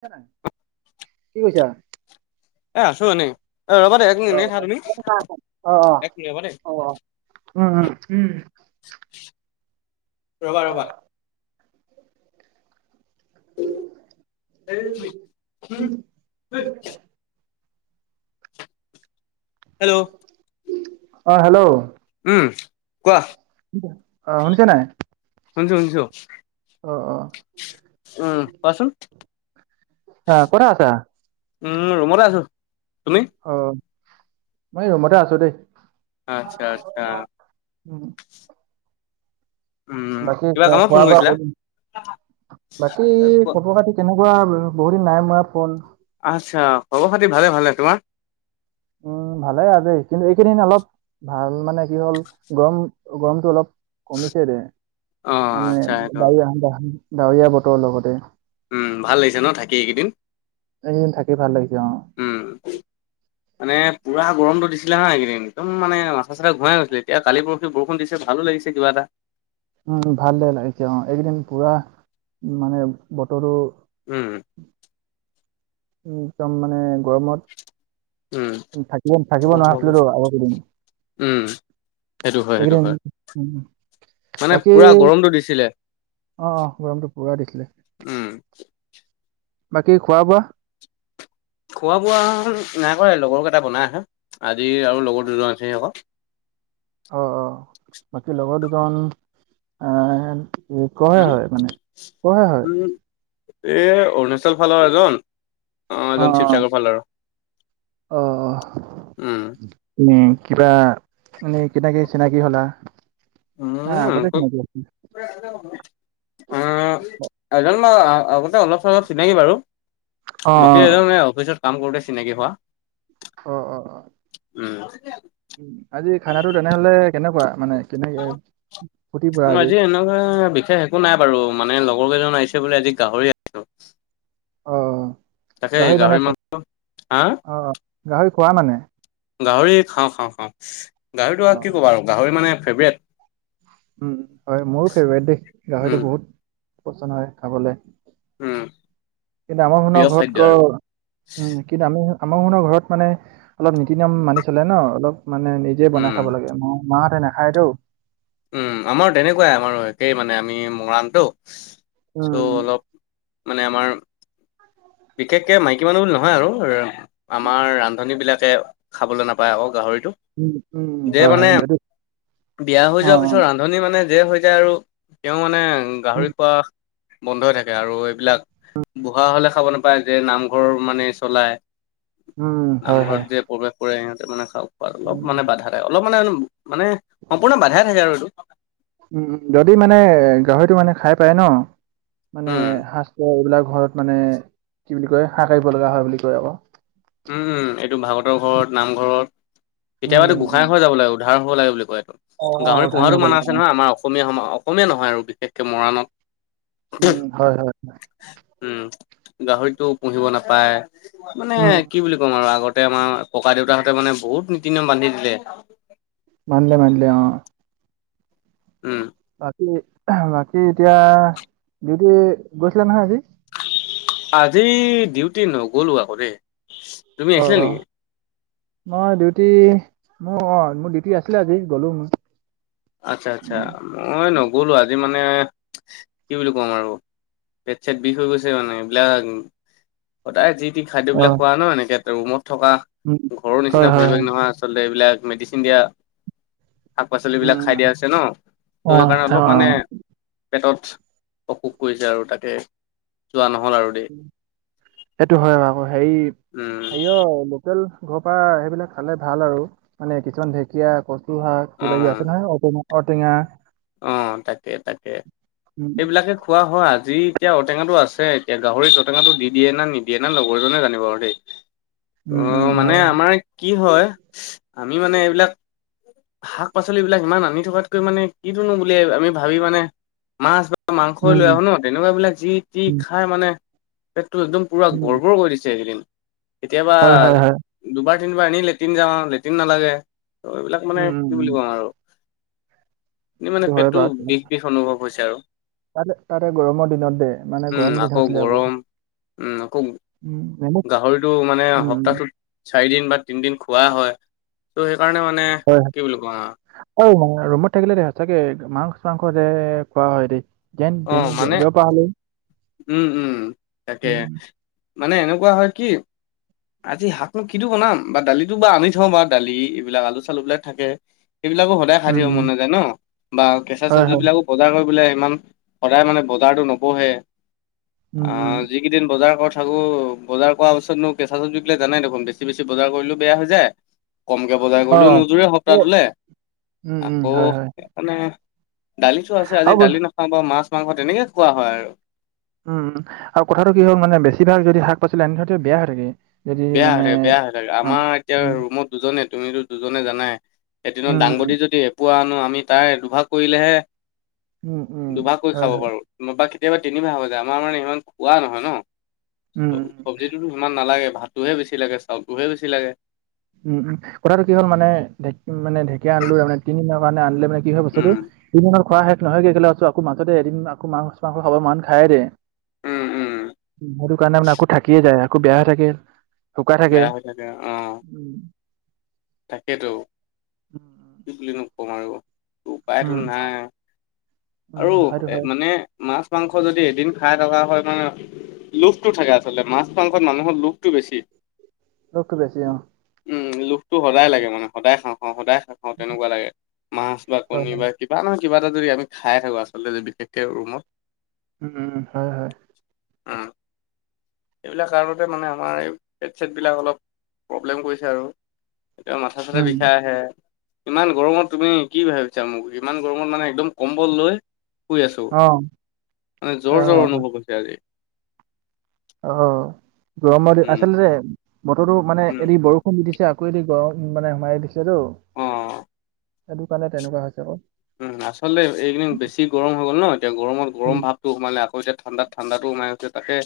শুনিছা নাই? কি কৈছা? এ আছো এনেই এ ৰ'বা দেই এক মিনিট অ', এনে খা তুমি, অ', অ', একমিনিট ৰ'বা দেই। অ অ উম উ উম। ৰ'বা ৰ'বা। [unintelligible] হেল্ল। অ হেল্ল। উম কোৱা। শুনি অ শুনিছা নাই? শুনিছোঁ শুনিছোঁ। অ অ। উম কোৱাচোন? অ [unintelligible] আছা? উ ৰুমতে আছো। তুমি? অ মই ৰুমতে আছো দেই। আচ্ছা আচ্ছা। উম। উম বাকী কিবা কামত ফোন খ-খোৱা-বোৱা কৰিছিলা কৰি, বাকী খবৰ-খাতি তেনেকুৱা বহুতদিন নাই মৰা ফোন। আচ্ছা খবৰ খাতি ভালে ভালে, তোমাৰ? উম ভালে আজি, কিন্তু এইকেইদিন অলপ ভাল মানে কি হ'ল গৰম গৰমটো অলপ কমিছেদে অ মানে আচ্ছা সেইটো ডাৱ-ডাৱৰীয়া বতৰৰ লগতে। উম, ভাল লাগিছে ন থাকি এইকেইদিন? এইকেইদিন থাকি ভাল লাগিছে, অ'। উম মানে পোৰা গৰমটো দিছিলে না এইকেইদিন একদম মানে মাথা চাথা ঘোৰাই গৈছিলে, এতিয়া কালি পৰি বৰষুণ দিছে ভালো লাগিছে কিবা এটা। উম ভাল দে লাগিছে, অ' এইকেইদিন পুৰা, মানে বতৰটো উম। একদম মানে গৰমত উম থাকিব থাকিব, হ'ব হ'ব হ'ব। নোৱাৰাছিলো আগৰ কেইদিন। উম সেইটো হয় সেইটো সেইকেইদিন হয় মানে বাকী, পুৰা গৰমটো দিছিলে। অ' অ' গৰমটো পুৰা দিছিল। উম। বাকী খোৱা বোৱা? খোৱা বোৱা নাই কৰা, লগৰকেইটা বনাই আছে, আজি আৰু লগৰ দুজন আছিল আকৌ। অ' অ', বাকী লগৰ দুজন, আ নি কয় উম, হয়, মানে নিকয় হয়। এই অৰুণাচল ফালৰ এজন, অ' এজন শিৱসাগৰ ফালৰ। অ' অ'। উম, উম কিবা, মানে কেনেকে চিনাকি হ'লা? উম না আগতে চিনাকি আছিল আ অ' এজন আগতে, অলপ চলপ চিনাকি বাৰু। অ অ বাকী এজন এ অফিচত কাম কৰোতে চিনাকি হোৱা। অ' অ' অ'। উম। আজি খানা তেনেহলে, কেনেকুৱা মানে কেনেকে? ফুটি পুৰা আজি এনেকুৱা বিশেষ একো নাই বাৰু, মানে লগৰ কেইজন আহিছে বুলি আজি গাহৰি আনিছো। অ' গাহৰি মানে, অ' হা অ' গাহৰি খোৱা মানে? গাহৰি খাওঁ খাওঁ খাওঁ, গাহৰিটো অ কি ক'ব আৰু গাহৰি মানে ফেভৰেট। উম হয়, মোৰো ফেভৰেট দেই, গাহৰিটো উম, বহুত, পচন্দ হয় খাবলৈ। উম। কিন্তু আমৰ খনৰ প্ৰিয় ঘৰত খাদ্য ক আৰু উম। কিন্তু আমি আমাৰ সনৰ ঘৰত মানে, অলপ নীতি নিয়ম মানি চলে ন অলপ মানে নিজে উম বনাই খাব লাগে, ম মাহঁতে নাখায়টো। উম, আমাৰ তেনেকুৱাই আমাৰ, একেই মানে আমি মৰাণটো চ' উম, অলপ মানে আমাৰ বিশেষকে মাইকী মানুহ বুলি নহয় আৰু আমাৰ ৰান্ধনী বিলাকে, খাবলৈ নাপায় আকৌ গাহৰিটো। উম, উম, যে হয় হয় মানে, যদি বিয়া হৈ অ', যোৱাৰ অ', পিছত ৰান্ধ ধনী মানে যে হৈ যায় আৰু, তেওঁ মানে উম, গাহৰি খোৱা বন্ধ হৈ থাকে আৰু এইবিলাক, বুঢ়া হলে খাব নাপ পায় যে নামঘৰ মানে চলায়, উম, হয় নামঘৰত হয়। যে প্ৰৱেশ কৰে সিহঁতে মানে খাওঁ অলপ উম, মানে বাধা, অলপ মানে মানে সম্পূৰ্ণ বাধাই থাকে আৰু এইটো। উম যদি মানে গাহৰিটো মানে খাই পাই ন মানে, উম সাজ পাৰ এইবিলাক ঘৰত মানে, কি বুলি কয় হাক কাৰিব লগা হয় বুলি কয় আকৌ। উম, এইটো ভাগতৰ ঘৰত, নামঘৰত, উম, কেতিয়াবাটো এই উম, গোসাই ঘৰ যাব লাগিব। উ ধাৰ হ' লাগে বুলি কয়, এইটো অ', অ', গাহৰি উধানি পোহাটো হ'ব মান লগা আছে নহয়, আমাৰ অসম অসমীয়া সম অসমীয়া নহয় আৰু বিশেষকৈ মৰাণত। উম, হয় হয়। উম, গাহৰিটো পুহিব নাপায়, মানে উম, কি বুলি ক'ম আৰু, আগতে আমাৰ ককা দেউতাহঁতে মানে বহুত নীতি নিয়ম বান্ধি দিলে। বান্ধিলে বান্ধিলে অ'। উম। বাকী, বাকী এতিয়া, ডিউটি গৈছিলে নহয় আজি। আজি ডিউটি নগ'লো আকৌ দেই। তুমি অ, আহিছিলা অ, নেকি? মই ডিউটি মোৰ অ, মোৰ ডিউটি আছিলে আজি গলোঁ মই। আচ্ছা, আচ্ছা উম। মই নগ'লো আজি মানে কি বুলি কম আৰু পেট চেট বিষ হৈ গৈছে মানে, এইবিলাক। সদাই যি টি অ খাদ্যবিলাক খোৱা ন, এনেকে ৰুমত থকা উম ঘৰৰ হয় নিচিনা হয় পৰিৱেশ হয় নহয় আছ আলতে এইবিলাক মেডিচিন দিয়া, শাক-পাচলিব বিলাক। খাই উম দিয়া আছে ন, ত, অ সেইকাৰণে অ অলপ মানে পেটত অসুখ কৰিছে আৰু তাকে, যোৱা নহ'ল আৰু। দেই সেইটো হয় আকৌ, হেৰি উম হে অ, তেল ঘৰ, পৰা সেইবিলাক খালে ভাল আৰু মানে কিছুমান ঢেঁকীয়া, ক শাক, অ কিবা কিবি আছে নহয়, ঔটা, ঔটেঙা অ, তাকে তাকে উম এইেবিলাকে খোৱা হয়, আজি এতিয়া ঔটেঙাটো আছে এতিয়া গাহৰিত ঔটেঙাাটো দি দিয়ে ন, নিদিয়ে নে লগৰজনে জানিব আৰু দেই। অ, উম উম মানে হয় আমাৰ কি হয় আমি মানে এইবিলাক শাক-পাচলি বিলাক ইমান আনি থকাতকৈ মানে কি ধনো বুলিয় আমি ভাবি মানে মাছ, বা মাংসই উম লৈ আহো ন, তেনেকুৱা বিলাক যি, তি উম খাই মানে পেটটো একদম পুৰা উম গৰ্বৰ কৰি দিছে এইকেইদিন, কেতিয়াবা হয় হয় হয় দুবাৰ, তিনিবাৰ এনে লেটিন যাওঁ, লেটিন নালাগে, ত এইবিলাক মানে উম উম কি উম বুলি কওঁ আৰু এই মানে সেইটো হয় পেটটো বাৰু বিষ- বিষ অনুভৱ হৈছে আৰু। তাতে, তাতে গৰমৰ দিনত যে, মানে উম, গৰম দিন আছিলে আকৌ, গৰম উম, আকৌ উম, নেমু গাহৰিটো মানে উম, সপ্তাহটোত চাৰি দিন বা তিনিদিন খোৱা হয়। ত, সেইকাৰণে মানে কি বুলি কোৱা অ, ৰুমত থাকিলে দেই সচাকে, মাছ-মাংস দে খোৱা হয় দেই। যেন অ, তেন মানে যোৱা পাহাল। উম, উম, তাকে মানে এনেকুৱা হয় কি। আজি শাক নো কি বনাম বা দালিটো বা আনি থওঁ বাৰ দালি এইবিলাক আলু-চালু এইবিলাক থাকে। সেইবিলাকো সদায় খাই উম, থাকিব উম, মন নাযায় ন, বা কেঁচা হয় চব্জ হয়। বিলাকো বজাৰ কৰিবলৈ ইমান সদায় মানে, বজাৰতটো নবঢ়ে উম, অ, উম, যি কেইদিন বজাৰ ক'ৰ থাকো বজাৰ কৰা পিছত মোক। কেঁচা চবজিবিলাক জানাই দেখোন বছি-বেছি বজাৰ কৰিলেও বেয়া হৈ যায়। কমকে বজাৰ অ', কৰিলেও নোযোৰে অ', সপ্তাহটোলে, উম, উম, আকৌ হয় হয়। মানে দালি টো আছে, আৰু আজি বচ দালি নাখাওঁ বা মাছ মাংস তেনেকে খোৱা হয় আৰু। উম, আৰু কথাটো কি হ'ক মানে, বেছিভাগ যদি শাক- পাচলি আনি থয় বেয়া হৈ থাকে। যদি বেয়া হৈ মানে থাকে, বেয়া হৈ থাকে, অ', আমাৰ এতিয়া উম, ৰুমত দুজনে তুমিতো দুজনে জানাই। এদিনত উম, দাংবদী যদি দিয়ে। পোৱা আনো, আমি তাই দুভাগ কৰিলেহে, উম, উম, উম, দুভাগ কৰি হয় খাব হয়। পাৰোঁ। বা কেতিয়াবা তিনিমাহ হৈ যায় আমাৰ মানে ইমান খোৱা নহয় ন, উম, উম। চ-চব্জি টো, ইমান নালাগে ভাতোহে বেছি লাগে, চাউলটোহে বেছি লাগে। উম, উম, কথাটো কি হ'ল মানে ঢ মানে ঢেকীয়া আনো তাৰে তিনিদিনৰ কাৰণে আনিলে মানে কি হয় উম, বস্তটো খোৱা শেষ নহয় গৈাস আকৌ মাজতে এদিনকৌ মাং-মাংস খাব মান খাই দে উম, উম। সেইটো কাৰণে মানে আকৌ থাকিয়ে যায় আকৌ বেয়া হৈ থাকে। বেয়া হৈ থাকে অ, উম তাকেত, কি বুলি নো কম আৰু। উপায়তো উম নাই উম আৰু সেইটো এ হয় মানে। মাছ-মাংস যদি এদিন খাই থকা হয় মানে লোভটো থাকে আচলতে মাছ-মাংসত মানুহৰ লোভটো বেছি। ৰ'দটো বেছি অ, উম লোভটো সদায় লাগে মানে, সদায় খাওঁ, খাওঁ সদায় খাওঁ, খাওঁ তেনেকুৱা লাগে মাছ বা হয় কণী বা হয় কিবা নহয় কিবা এটা যদি আমি খাই থাকো, আচলতে বিশেষকে ৰুমত উম, হয়-হয়। উম। এইবিলাক কাৰণতে মানে আমাৰ এই পেট-ছেট বিলাক অলপ প্ৰব্লেম কৰিছে আৰু। এয়া মাথা-চাথা উম বিষাই আহে। ইমান গৰমত তুমি কি ভাবিছা মোক ইমান গৰমত মানে একদম কম্বল লৈ শুই আছো, অ মানে জ্বৰ-জ্বৰ অ অনুভৱ হৈছে আজি। অ, গৰমৰ দিন উম আচলতে বতৰতো মানে উম, এদি বৰষ দিছে আকৌ এদি গৰম মানে সোমাই দিছেতো, অ সেইটো কাৰণে তেনেকুৱা হৈছে আকৌ। উম, আচলতে এইকেদিন বেছি গৰম হৈ গ'ল ন এতিয়া গৰমত উম গৰম ভাৱ টো সোমালে আকৌ এতিয়া ঠাণ্ডাত ঠাণ্ডাতো সোমাইছে তাকে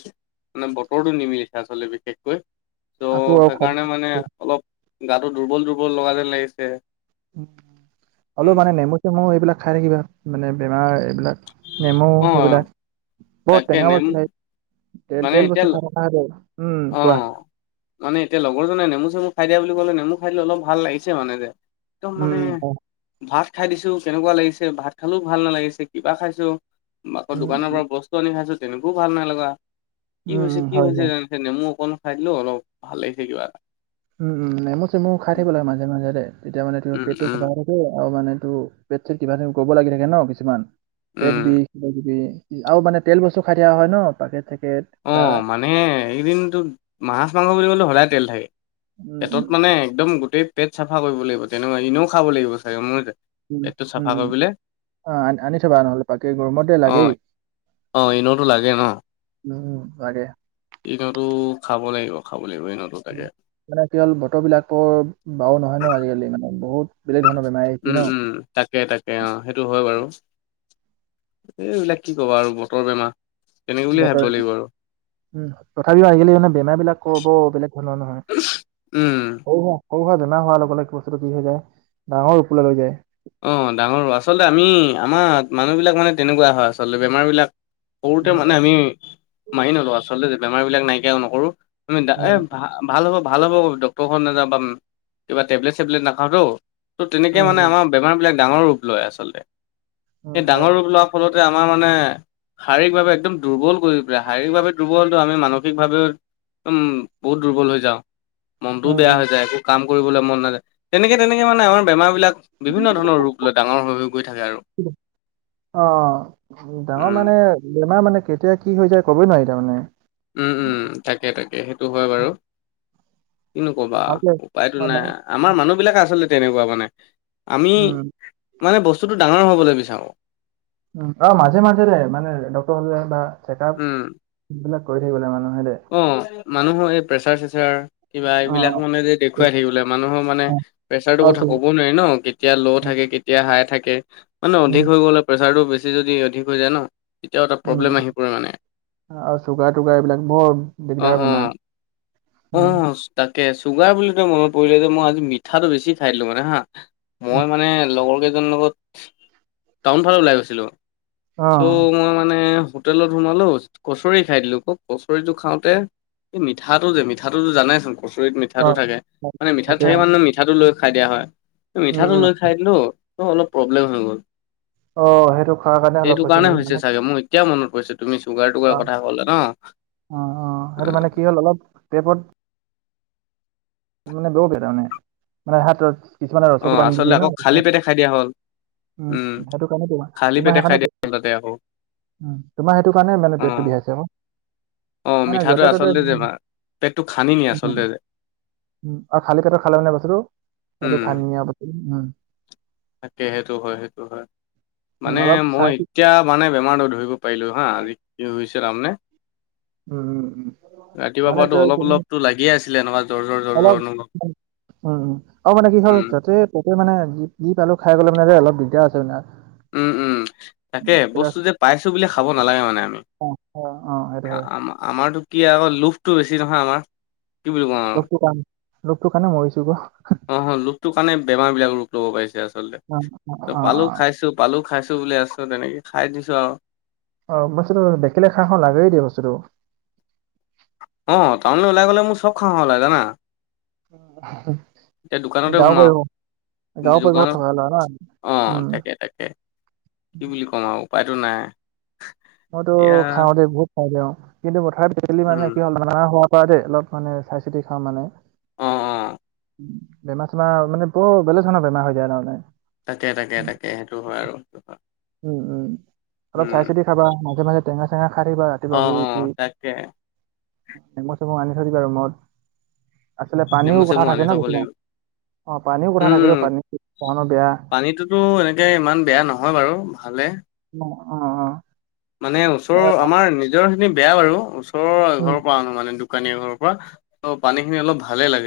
মানে বতৰটো নিমিলিছে আচলতে বিশেষকৈ। ত' আকৌ সেইকাৰণে মানে অলপ গাটো দুৰ্বল-দুৰ্বল লগা যেন লাগিছে। অলপ উম মানে নেমু-চেমু এইবিলাক খাই থাকিবা মানে বেমাৰ এইবিলাক নেমু অ সেইবিলাক। বৰ তাকে টেঙা নেমু বস্তু, মানে তেল-তেল এতিয়া বস্তু খাই [unintelligible] উম, অ কোৱা। মানে এতিয়া লগৰজনে নেমু-চেমু খাই দিয়া বুলি ক'লে নেমু খাই দিলে অলপ ভাল লাগিছে মানে যে। একদম মানে উম হয় ভাত খাই দিছো কেনেকুৱা লাগিছে ভাত খালেও ভাল নালাগিছে কিবা খাইছো। আকৌ উম দোকানৰ উম পৰা বস্তু আনি খাইছো তেনেকৈও ভাল নাই লগা, কি উম হৈছে, উম, কি হয় হৈছে হয় জান নেমু অকণ খাই দিলো অলপ ভালে লাগিছে কিবা এটা। উম, উম, নেমু-চেমু খাই থাকিব লাগে মাজে-মাজে দে, তেতিয়া মানে তোৰ উম পেটটো চা উম আৰু মানে তোৰ পেট-চেট কিবা কৰিব লাগি থাকে ন কিছুমান, পেট উম বিষ কিবা কিবি। আৰু মানে তেল বস্তু খাই দিয়া হয় ন পাকেট-চেকেট। অ, মানে এইদিন তোৰ মাছ-মাংস বুলি কলে সদায় তেল থাকে। উম পেটত মানে একদম গোটেই পেট চাফা কৰিব লাগিব তেনেকুৱা ইনও খাব লাগিব চাগে মই উম, উম, অ আনি থবা নহ'লে বাকে গৰমতে অ লাগেই। অ, ইনোটো লাগে ন? উম, লাগে। ইনোটো খাব লাগিব, খাব লাগিব ইনো। মানে কেৱল বতৰ বিলাকৰ বাৰু নহয় ন আজিকালি মানে বহুত বেলেগ ধৰণৰ বেমাৰী উম, উম, তাকে-তাকে অ, সেইটো হয় বাৰু। এই এইবিলাক কি ক'বা আৰু বতৰ বেমাৰ। তেনেকে বুলিয়ে বতৰ ভাবিব লাগিব আৰু উ তথাপিও আজিকালি মানে বেমাৰ বিলাক কব বেলেগ ধৰণৰ নহয়। উম। সৰু সুৰা সৰু সুৰা বেমাৰ হোৱাৰ লগে-লগে কি বস্তুটো কি হৈ যায় ডাঙৰ ৰূপলৈ লৈ যায়। অঁ ডাঙৰো, আচলতে আমি আমাৰ মানুহবিলাক মানে তেনেকুৱা হয় আচলতে বেমাৰবিলাক সৰুতে উম মানে আমি মানি নলোও আচলতে যে বেমাৰ বিলাক নাইকিয়াও নকৰো আমি এ উম ভাল ভাল হ'ব, ভাল হ'ব ডক্তৰ ঘৰত নযা পাম, কিবা টেবলেট-চেবলেট নাখাওতো। তো তেনেকৈ উম মানে উম আমাৰ বেমাৰবিলাক ডাঙৰ ৰূপ লয় আচলতে, উম, সেই হয় ডাঙৰ হয় ৰূপ লোৱা ফলতে আমাৰ মানে শাৰীকভাৱে একদম দুৰ্বল কৰি পেলাই, শাৰীকভাৱে দুৰ্বলতো আমি মানসিকভাৱেও একদম বহুত দুৰ্বল হৈ যাওঁ। মনটোও উম বেয়া উম হৈ যায় একো কাম কৰিবলৈ মন নাযায়, তেনেকে-তেনেকে মানে আমাৰ বেমাৰ বিলাক বিভিন্ন ধৰণৰ ৰূপ লৈ ডাঙৰ হৈ-হৈ গৈ থাকে আৰু। অঁ, ডাঙৰ উম মানে বেমাৰ মানে কেতিয়া কি হৈ যায় কবই নোৱাৰি তাৰমানে। উম, উম, তাকে-তাকে সেইটো হয় বাৰু কিনো ক'বা ভালকে উপায়তো অ বা নাই। আমাৰ মানুহ বিলাক আচলতে তেনেকুৱা মানে আমি উম মানে বস্তুটো ডাঙৰ হবলৈ বিচাৰো। অ, মাজে-মাজে দে মানে ডক্তৰ হলে বা চেক আপ উম সেইবিলাক কৰি থাকিবলে মানুহে দে। অ, মানুহৰ এই প্ৰেছাৰ-থেচাৰ কিবা অ এইবিলাক অ মানে যে ঠিক। দেখুৱাই থাকিবলৈ মানুহৰ মানে অ অ, প্ৰেচাৰটো কথা চব। কব নোৱাৰি ন কেতিয়া ল' থাকে কেতিয়া হাই থাকে মানে উম অধিক হৈ গ'লে প্ৰেছাৰটো বেছি যদি অধিক হৈ যায় ন, তেতিয়াও এটা উম। প্ৰব্লেম আহি পৰে মানে। আৰু চুগাৰ-টুগাৰ এইবিলাক বৰ অ দিগদাৰ অ বেমাৰ। অ উম। তাকে চুগাৰ বুলি ত মনত পৰিলে, ত মই আজি মিঠাটো বেছি খাই দিলো মানে হা। উম। মই মানে লগৰ কেইজনৰ লগত টাউন ফালা ওলাই গৈছিলো। চ' অ', মই মানে হোটেলত সোমালো কচৰি খাই দিলো কওক। কচৰিতটো খাওঁতে এই মিঠাটো যে মিঠাটোতো জানেচোন কচৰিত মিঠাটো অ', থাকে, মানে মিঠাত থাকে মানেহে মিঠাটো লৈ খাই দিয়া হয়। উম, মিঠাটো উম, লৈ খাই দিলো ত অলপ প্ৰব্লেম হৈ গ'ল। অ সেইটো খোৱাৰ কাৰণে অলপ হৈছে নেকি। মানে তেতিয়া মনত পৰিছে তুমি চুগাৰ-তুগাৰ অ', কথা কলা ন। অ অ সেইটো মানে কি হ'ল অলপ টেপত অ আচলতে আকৌ খালী পেটে খাই দিয়া হ'ল [unintelligible] উম সেইটো কাৰণেটো খালী তোমাৰ পেটে খাই সেইকাৰণে দিয়া হ'ল তাতে আকৌ উম তোমাৰ সেইটো মানে মানে অ পেটটো বিয়াইছে অ মিঠাটো আচলতে বেমাৰ পেটটো খানিনি উম, আচলতে উম, [unintelligible] তাকে সেইটো হয় সেইটো হয়। উম, মানে অলপ মই চাই চিতি- এতিয়া মানে বেমাৰটো ধৰিব পাৰিলো হা আজি কি হৈছে তাৰমানে। উম, উম, উম, ৰাতিপুৱাৰ মানে পৰাটো তই অলপ তুমি অলপতো লাগিয়ে আছিলে এনেকুৱা জৰ-জৰ-জৰ-জৰ অনুভৱ। অলপ উম উম আৰু মানে কি হ'ল উম, তেতিয়া মানে যি পালো খাই গ'লে মানে যে অলপ দিগদাৰ আছে মানে। উম উম তাকে প্লাছ বস্তুটো পাইছোঁ বুলি খাব নালাগে মানে আমি। অ', অ', সেইটো হয়। আ-আম-আমাৰতো কি আকৌ লোভটো বেছি নহয় আমাৰ। কি বুলি কওঁ উম আৰু। লোভটো কাৰণে লোভটো কাৰণে মৰিছো যে। অ লোভটো কাৰণে বেমাৰ বিলাক ৰূপ লব পাৰিছে আচলতে। অ', অ', ত অ', পালো অ', খাইছো পালু খাইছো বুলি আছো তেনেকে খাই দিছো আৰু। অ বস্তুতো দেখিলে খাওঁ খাওঁ লাগেই দিয়া বস্তুতটো। অ টাউনলৈ ওলাই গ'লে মোৰ চব খাওঁ খাওঁ লাগে জানা। উম। এতিয়া দোকানতে সোমাও পৰিৱেশত দোকানত থকা ল'ৰা ন আমি। অ উম, তাকে তাকে কি বুলি ক'ম আৰু উপায়টো নাই। মইতো এতিয়া খাওঁ দে বহুত খাওঁ দিও কিন্তু পথাৰত উম, [unintelligible] হোৱা পৰা দে অলপ মানে চাই চিতি খাওঁ মানে। অ অ। বেমাৰ-চেমাৰ মানে বৰ বেলেগ ধৰণৰ বেমাৰ হৈ যায় তাৰমানে। তাকে তাকে তাকে সেইটো হয় আৰু সেইটো হয় আৰু উম উম অলপ চাই চিতি খাবা মাজে মাজে টেঙা-চেঙা খাই থাকিবা অ', ৰাতিপুৱা শুই অ', উঠি। তাকে নেমু-চেমু আনি থৈ দিব ৰুমত। আচলে নেমু পানীও কথা চেমু থাকে আনি ন থ'ব কিছুমান, লাগিব অ পানীও কথা উম, থাকে পান- বেয়া। টো এনেকে ইমান বেয়া নহয় বাৰু ভালে। অ অ অ। মানে ওচৰৰ আমাৰ নিজৰ খিনি বেয়া বাৰু ওচৰৰ এ অ ঘৰৰ পৰা আনো মানে দুকানীয়ে এঘৰৰ পৰা ত পানী খিনি অলপ ভালে লাগে।